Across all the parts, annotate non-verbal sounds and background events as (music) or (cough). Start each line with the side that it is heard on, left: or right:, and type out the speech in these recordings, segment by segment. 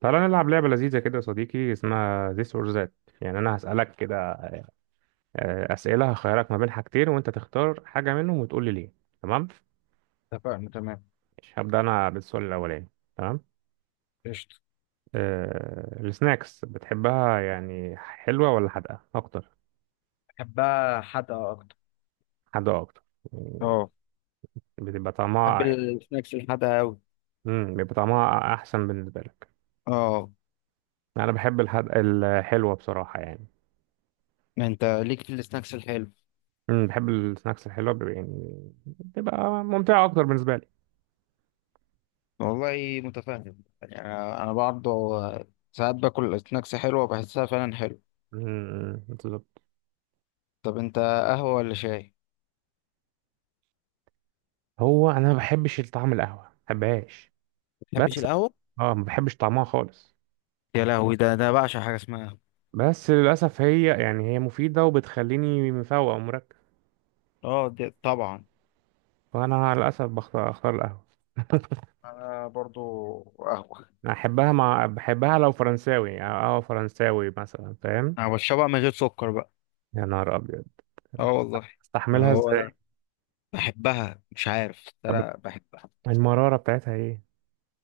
right: تعالى نلعب لعبة لذيذة كده يا صديقي اسمها this or that. يعني أنا هسألك كده، أسئلة هخيرك ما بين حاجتين وأنت تختار حاجة منهم وتقول لي ليه. تمام.
left: اتفقنا تمام،
right: مش هبدأ أنا بالسؤال الأولاني. تمام.
left: قشطة.
right: أه السناكس بتحبها يعني حلوة ولا حادقة أكتر؟
left: بحبها حادقة أكتر.
right: حادقة أكتر يعني،
left: اه،
right: بتبقى
left: بحب
right: طعمها،
left: السناكس الحادقة أوي.
right: بيبقى طعمها أحسن بالنسبة لك.
left: اه،
right: أنا بحب الحلوة بصراحة يعني.
left: ما أنت ليك في السناكس الحلو.
right: بحب السناكس الحلوة، يعني بتبقى ممتعة أكتر بالنسبة لي.
left: والله متفاهم يعني، انا برضه ساعات باكل سناكس حلوه، بحسها فعلا حلو.
right: بالظبط.
left: طب انت، قهوه ولا شاي؟
right: هو انا ما بحبش طعم القهوه، ما بحبهاش
left: ما بتحبش
right: بس.
left: القهوة؟
right: اه ما بحبش طعمها خالص.
left: يا لهوي، ده بعشق حاجة اسمها قهوة.
right: بس للاسف هي، يعني هي مفيده وبتخليني مفوق ومركز،
left: اه، دي طبعا.
right: فانا للاسف بختار القهوه. (laughs)
left: انا برضو قهوه.
right: أنا احبها بحبها لو فرنساوي، يعني اه فرنساوي مثلا فاهم.
left: أنا بشربها من غير سكر بقى.
right: يا نهار ابيض،
left: اه والله.
right: استحملها
left: هو
right: ازاي؟
left: بحبها مش عارف، بس
right: طب
left: أنا بحبها.
right: المراره بتاعتها ايه؟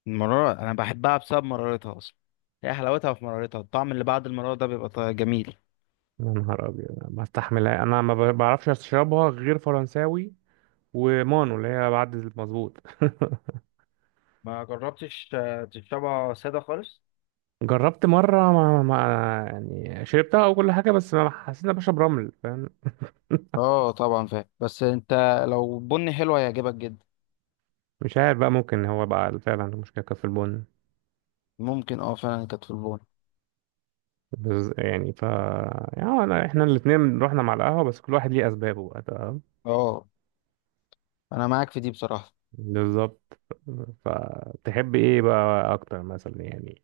left: المرارة أنا بحبها بسبب مرارتها أصلا. هي حلاوتها في مرارتها، الطعم اللي بعد المرارة ده بيبقى جميل.
right: يا نهار ابيض، ما استحملها انا، ما بعرفش اشربها غير فرنساوي ومانو اللي هي بعد المظبوط. (laughs)
left: ما جربتش، تشربها ساده خالص؟
right: جربت مرة ما, ما يعني شربتها وكل حاجة، بس ما حسيت إن أنا بشرب رمل فاهم.
left: اه طبعا فاهم، بس انت لو بني حلو هيعجبك جدا.
right: مش عارف بقى، ممكن هو بقى فعلا المشكلة كانت في البن.
left: ممكن، اه فعلا كانت في البون.
right: بس يعني ف يعني أنا، إحنا الاتنين رحنا مع القهوة، بس كل واحد ليه أسبابه بقى، تمام.
left: اه، انا معاك في دي بصراحة.
right: بالظبط. فتحب إيه بقى أكتر مثلا يعني؟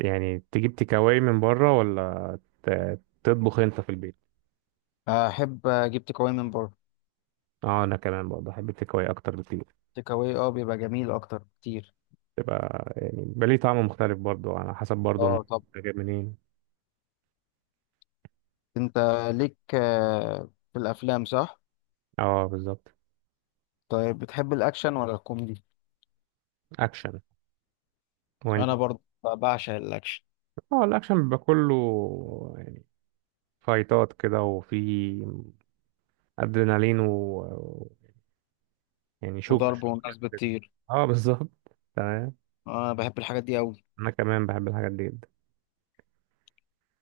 right: يعني تجيب تيكاواي من بره ولا تطبخ أنت في البيت؟
left: احب اجيب تيك اواي من بره.
right: اه انا كمان برضه بحب التيكاواي اكتر بكتير.
left: تيك اواي اه بيبقى جميل اكتر كتير.
right: تبقى يعني بيبقى ليه طعم مختلف برضه، على حسب برضه
left: اه،
right: المكان.
left: طب
right: جايب منين؟
left: انت ليك في الافلام، صح؟
right: اه بالظبط.
left: طيب، بتحب الاكشن ولا الكوميدي؟
right: اكشن. وانت؟
left: انا برضه بعشق الاكشن.
right: اه الاكشن بيبقى كله يعني فايتات كده، وفي ادرينالين و- يعني شوك
left: وضرب
right: شوك
left: والناس
right: كده.
left: بتطير.
right: اه بالظبط. تمام.
left: انا بحب الحاجات دي قوي.
right: انا كمان بحب الحاجات دي جدا.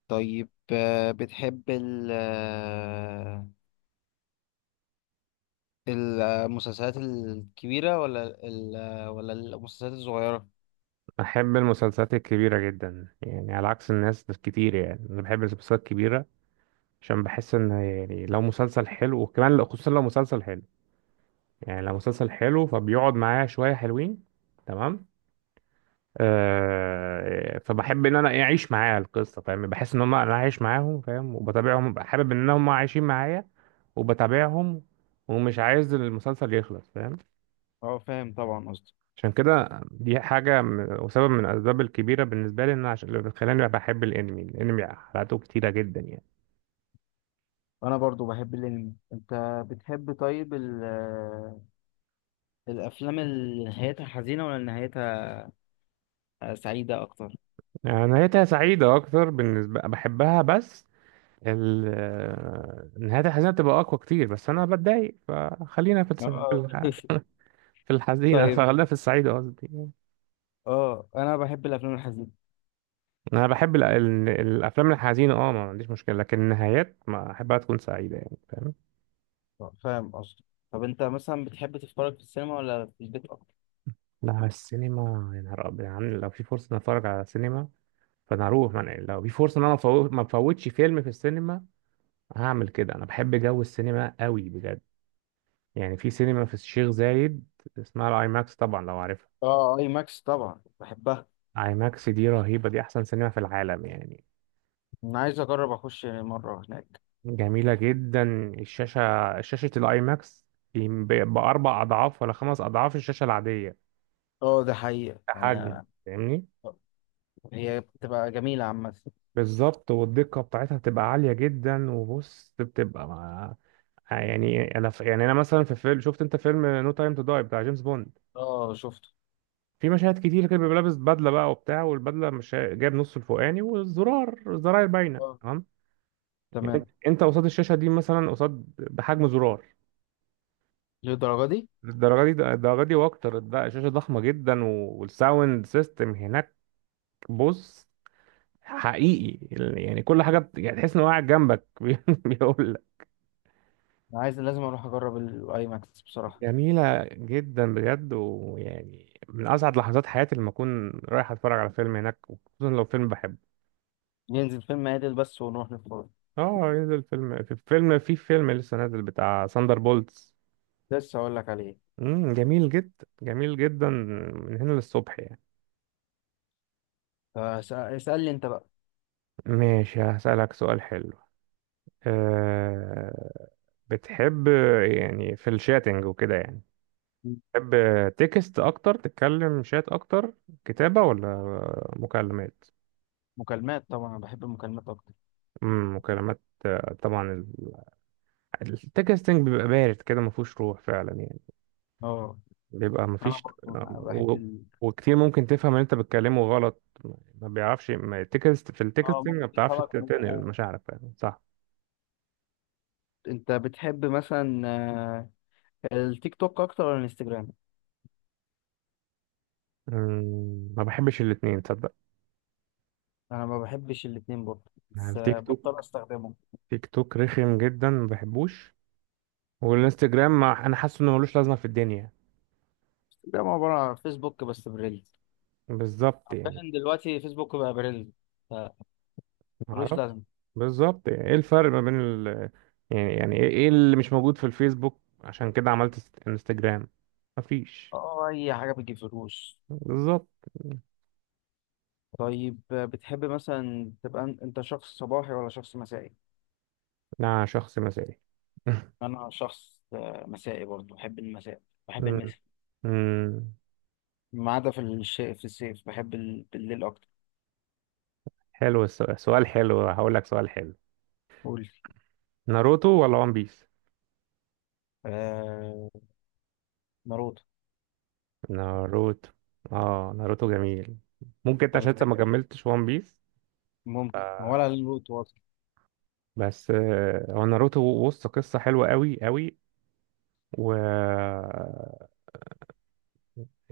left: طيب، بتحب ال آه، المسلسلات الكبيرة ولا ال آه، ولا المسلسلات الصغيرة؟
right: بحب المسلسلات الكبيرة جدا يعني، على عكس الناس كتير، يعني انا بحب المسلسلات الكبيرة. عشان بحس ان يعني لو مسلسل حلو، وكمان خصوصا لو مسلسل حلو، يعني لو مسلسل حلو فبيقعد معايا شوية حلوين. تمام. فبحب ان انا إيه اعيش معاه القصه فاهم، بحس ان هم انا عايش معاهم فاهم، وبتابعهم ببقى حابب ان هم عايشين معايا وبتابعهم، ومش عايز المسلسل يخلص فاهم.
left: اه فاهم طبعا قصدي.
right: عشان كده دي حاجه وسبب من الاسباب الكبيره بالنسبه لي، ان أنا عشان اللي بتخليني بحب الانمي، الانمي حلقاته كتيره جدا يعني.
left: انا برضو بحب الانمي. انت بتحب طيب ال آه، الافلام اللي نهايتها حزينة ولا نهايتها سعيدة اكتر؟
right: نهايتها سعيده اكتر بالنسبه، بحبها بس. نهايتها الحزينه بتبقى اقوى كتير، بس انا بتضايق فخلينا في في
left: اه. (laughs)
right: في الحزينه، (laughs)
left: طيب،
right: فخلينا في السعيده قصدي.
left: اه انا بحب الافلام الحزينة.
right: انا بحب الافلام الحزينه اه، ما عنديش مشكله، لكن النهايات ما احبها تكون سعيده يعني فاهم.
left: فاهم قصدي. طب انت مثلا بتحب تتفرج في السينما ولا في البيت اكتر؟
right: لا السينما، يا نهار ابيض، يعني لو في فرصه إني اتفرج على السينما فانا هروح. يعني لو في فرصه ان انا أفوت، ما افوتش فيلم في السينما، هعمل كده. انا بحب جو السينما قوي بجد. يعني في سينما في الشيخ زايد اسمها الاي ماكس، طبعا لو عارفها.
left: اه، اي ماكس طبعا بحبها.
right: اي ماكس دي رهيبه، دي احسن سينما في العالم يعني.
left: انا عايز اجرب اخش مره هناك.
right: جميله جدا الشاشه، شاشه الاي ماكس باربع اضعاف ولا خمس اضعاف الشاشه العاديه.
left: اه ده حقيقه
right: حجم،
left: يعني.
right: فاهمني؟
left: هي بتبقى جميله عامه.
right: بالظبط. والدقة بتاعتها بتبقى عالية جدا، وبص بتبقى مع، يعني انا ف، يعني انا مثلا في فيلم، شفت انت فيلم نو تايم تو داي بتاع جيمس بوند؟
left: اه شفته.
right: في مشاهد كتير كده بيبقى لابس بدلة بقى وبتاع، والبدلة مش جايب نص الفوقاني، والزرار الزراير باينة
left: اه
right: تمام. انت
left: تمام.
right: قصاد الشاشة دي، مثلا قصاد بحجم زرار.
left: للدرجه دي.
right: الدرجة دي واكتر، ده الشاشة ضخمة جدا والساوند سيستم هناك بص، حقيقي، يعني كل حاجة يعني تحس انه قاعد جنبك (laughs) بيقول.
left: انا عايز لازم اروح اجرب الاي ماكس بصراحه.
right: جميلة جدا بجد، ويعني من أسعد لحظات حياتي لما أكون رايح أتفرج على فيلم هناك، خصوصا لو فيلم بحبه.
left: ننزل فيلم عادل بس ونروح نتفرج.
right: اه ينزل فيلم في فيلم في فيلم لسه نازل بتاع ساندر بولتس.
left: لسه اقول لك عليه.
right: جميل جدا جميل جدا، من هنا للصبح يعني.
left: اسالني انت بقى.
right: ماشي، هسألك سؤال حلو. أه بتحب، يعني في الشاتنج وكده يعني، بتحب تكست أكتر؟ تتكلم شات أكتر؟ كتابة ولا مكالمات؟
left: مكالمات طبعا، انا بحب المكالمات اكتر.
right: مكالمات طبعا. التكستنج بيبقى بارد كده، ما فيهوش روح فعلا يعني،
left: اه.
right: بيبقى ما
left: انا
right: فيش
left: برضه بحب
right: و...
left: ال...
right: وكتير ممكن تفهم ان انت بتكلمه غلط، ما بيعرفش، ما التكست في
left: اه
right: التكستنج
left: ممكن
right: ما بتعرفش
left: يفرق من
right: تنقل
left: آه.
right: مشاعرك فعلا، صح؟
left: انت بتحب مثلا التيك توك اكتر ولا الانستجرام؟
right: ما بحبش الاتنين تصدق.
left: انا ما بحبش الاتنين برضه،
right: يعني
left: بس
right: التيك
left: بضطر
right: توك،
left: استخدمه.
right: تيك توك رخم جدا ما بحبوش. والانستجرام ما، انا حاسه انه ملوش لازمه في الدنيا.
left: انستجرام عبارة عن فيسبوك بس بريلز.
right: بالظبط يعني.
left: عارفين دلوقتي فيسبوك بقى بريلز. ف-
right: ما
left: ملوش
right: اعرفش
left: لازمة.
right: بالظبط يعني ايه الفرق ما بين ال، يعني يعني ايه إيه اللي مش موجود في الفيسبوك عشان كده عملت انستجرام؟ مفيش.
left: اه، أي حاجة بتجيب فلوس.
right: بالظبط.
left: طيب، بتحب مثلا تبقى أنت شخص صباحي ولا شخص مسائي؟
right: أنا شخص مثالي. (laughs)
left: أنا شخص مسائي برضه، بحب المساء. بحب
right: مم.
left: المساء.
right: مم.
left: ما عدا في الصيف، بحب بالليل أكتر.
right: حلو السؤال، سؤال حلو، هقول لك سؤال حلو.
left: قول.
right: ناروتو ولا وان بيس؟
left: آه... ناروتو.
right: ناروتو. اه ناروتو جميل. ممكن انت
left: أنت
right: عشان انت
left: بتحب
right: ما كملتش وان بيس.
left: ممكن ولا ناروتو أصلا؟
right: بس هو ناروتو بص، قصة حلوة قوي قوي، و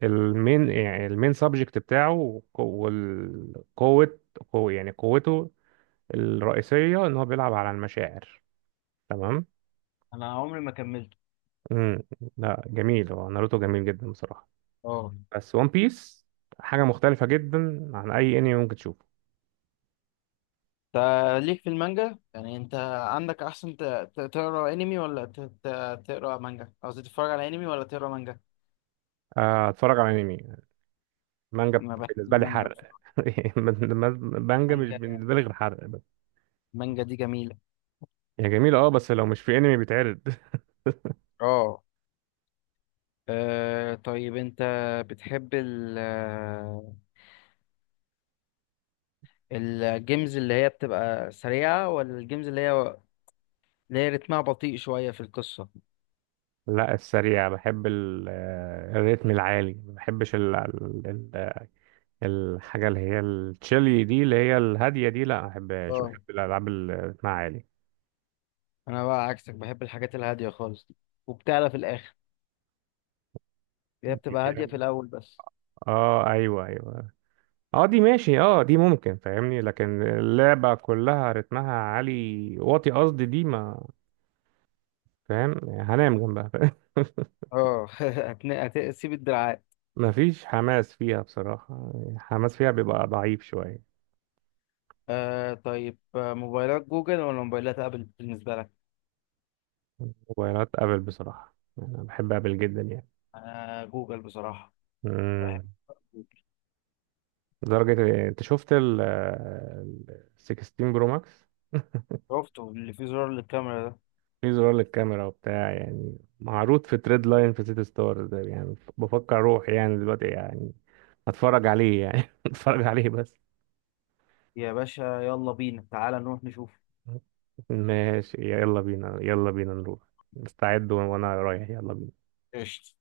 right: المين يعني المين سبجكت بتاعه والقوة، قوة يعني قوته الرئيسية ان هو بيلعب على المشاعر. تمام.
left: أنا عمري ما كملته.
right: امم لا جميل، هو ناروتو جميل جدا بصراحة،
left: اه،
right: بس ون بيس حاجة مختلفة جدا عن أي أنمي ممكن تشوفه.
left: انت ليك في المانجا يعني، انت عندك احسن تقرا انمي ولا تقرا مانجا؟ قصدي تتفرج على انمي ولا تقرا مانجا؟
right: أتفرج على أنمي. مانجا
left: انا بحب
right: بالنسبة لي
left: المانجا
right: حرق.
left: بصراحه.
right: (laughs) مانجا مش
left: المانجا
right: بالنسبة لي غير حرق بس.
left: المانجا دي جميله.
right: هي جميلة أه، بس لو مش في أنمي بيتعرض. (laughs)
left: اه. طيب انت بتحب الجيمز اللي هي بتبقى سريعه، ولا الجيمز اللي هي اللي هي رتمها بطيء شويه في القصه؟
right: لا السريع. بحب الريتم العالي، ما بحبش الحاجة اللي هي التشيلي دي، اللي هي الهادية دي، لا ما بحبهاش.
left: اه
right: بحب الألعاب اللي رتمها عالي.
left: انا بقى عكسك، بحب الحاجات الهاديه خالص دي وبتعلى في الاخر. هي بتبقى هاديه في
right: (laughs)
left: الاول بس.
right: اه ايوه ايوه. اه دي ماشي، اه دي ممكن فاهمني، لكن اللعبة كلها رتمها عالي واطي قصدي، دي ما، فاهم هنام جنبها فاهم؟ (laughs)
left: اه. (laughs) هتسيب الدراعات.
right: مفيش حماس فيها بصراحة، حماس فيها بيبقى ضعيف شوية.
left: آه طيب، موبايلات جوجل ولا موبايلات ابل بالنسبه لك؟
right: موبايلات ابل بصراحة، انا بحب ابل جدا يعني.
left: انا جوجل بصراحه. بحب
right: امم
left: جوجل.
right: لدرجة إيه؟ انت شفت 16 برو ماكس؟
left: شفته اللي فيه زرار للكاميرا ده.
right: في زرار للكاميرا وبتاع يعني، معروض في تريد لاين في سيتي ستارز ده، يعني بفكر اروح يعني دلوقتي يعني، هتفرج عليه يعني. (laughs) هتفرج عليه بس.
left: يا باشا يلا بينا، تعالى نروح نشوف.
right: ماشي يلا بينا، يلا بينا نروح. مستعد وانا رايح، يلا بينا.
left: قشطة.